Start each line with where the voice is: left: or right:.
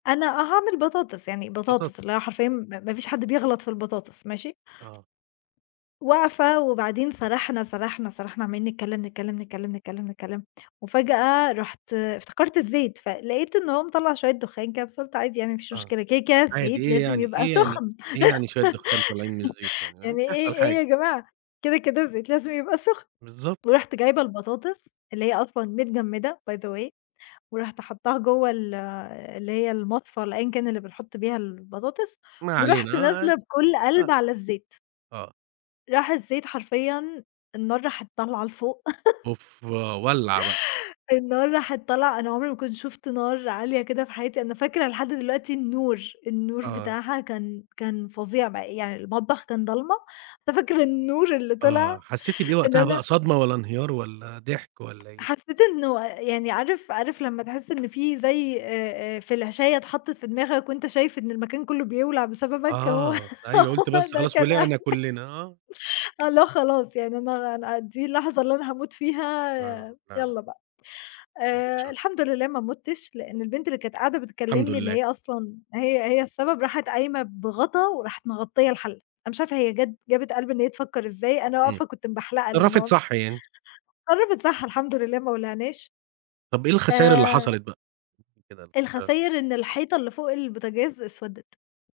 left: أنا آه هاعمل بطاطس، يعني بطاطس
right: بطاطس.
left: اللي هي حرفيًا م ما فيش حد بيغلط في البطاطس، ماشي؟
right: آه
left: واقفة، وبعدين سرحنا، سرحنا، سرحنا، عمّالين نتكلم، نتكلم، نتكلم، نتكلم، نتكلم، وفجأة رُحت افتكرت الزيت، فلقيت إن هو مِطَلّع شوية دخان كده، بس قُلت عادي يعني مافيش
right: آه،
left: مشكلة، كده كده
right: عادي
left: الزيت
right: إيه
left: لازم
right: يعني،
left: يبقى
right: إيه يعني،
left: سخن.
right: إيه يعني شوية دخان طالعين من الزيت يعني مش
left: يعني إيه،
right: هيحصل
left: إيه
right: حاجة.
left: يا جماعة، كده كده الزيت لازم يبقى سخن،
right: بالضبط.
left: ورُحت جايبة البطاطس اللي هي أصلًا متجمدة by the way ورُحت حطاها جوه ال اللي هي المصفاة اللي أيًا كان اللي بنحط بيها البطاطس،
right: ما
left: ورُحت
right: علينا آه،
left: نازلة بكل
right: ع
left: قلب
right: أ
left: على الزيت.
right: آه.
left: راح الزيت حرفيًا النار راحت طالعة لفوق.
right: أوف، ولّع بقى.
left: النار راحت طالعة أنا عمري ما كنت شُفت نار عالية كده في حياتي، أنا فاكرة لحد دلوقتي النور، النور
right: آه.
left: بتاعها كان كان فظيع بقى يعني المطبخ كان ضلمة، ففاكرة النور اللي طلع
right: آه، حسيتِ بإيه
left: إن
right: وقتها
left: أنا
right: بقى صدمة، والّا انهيار، والّا ضحك، والّا إيه؟
left: حسيت إنه يعني عارف، عارف لما تحس إن في زي آآ، آآ، فلاشاية اتحطت في دماغك وأنت شايف إن المكان كله بيولع بسببك، هو
right: آه، أيوه قلتِ
left: هو
right: بس
left: ده
right: خلاص
left: كان إح
right: ولعِنا كلنا، آه.
left: آه اللي هو خلاص يعني أنا أنا دي اللحظة اللي أنا هاموت فيها،
right: آه، فعلًا.
left: يالّا بقى.
right: بعد
left: آآ،
right: الشر.
left: الحمد لله ما مُتْش، لأن البنت اللي كانت قاعدة
right: الحمد
left: بتكلمني اللي
right: لله.
left: هي أصلًا هي هي السبب راحِت قايمة بغطا وراحِت مغطية الحلة، أنا مش عارفة هي جات جابِت قلب إن هي تفكر إزاي، أنا
right: إمم،
left: واقفة كنت مبحلقة
right: اتصرفِت
left: للنار.
right: صح يعني.
left: اتصرفِت صح الحمد لله ما ولعناش
right: طب إيه الخساير اللي
left: آآ
right: حصلت بقى؟ قولي لي كده الخساير
left: الخساير إن الحيطة اللي فوق البوتجاز أسودِت.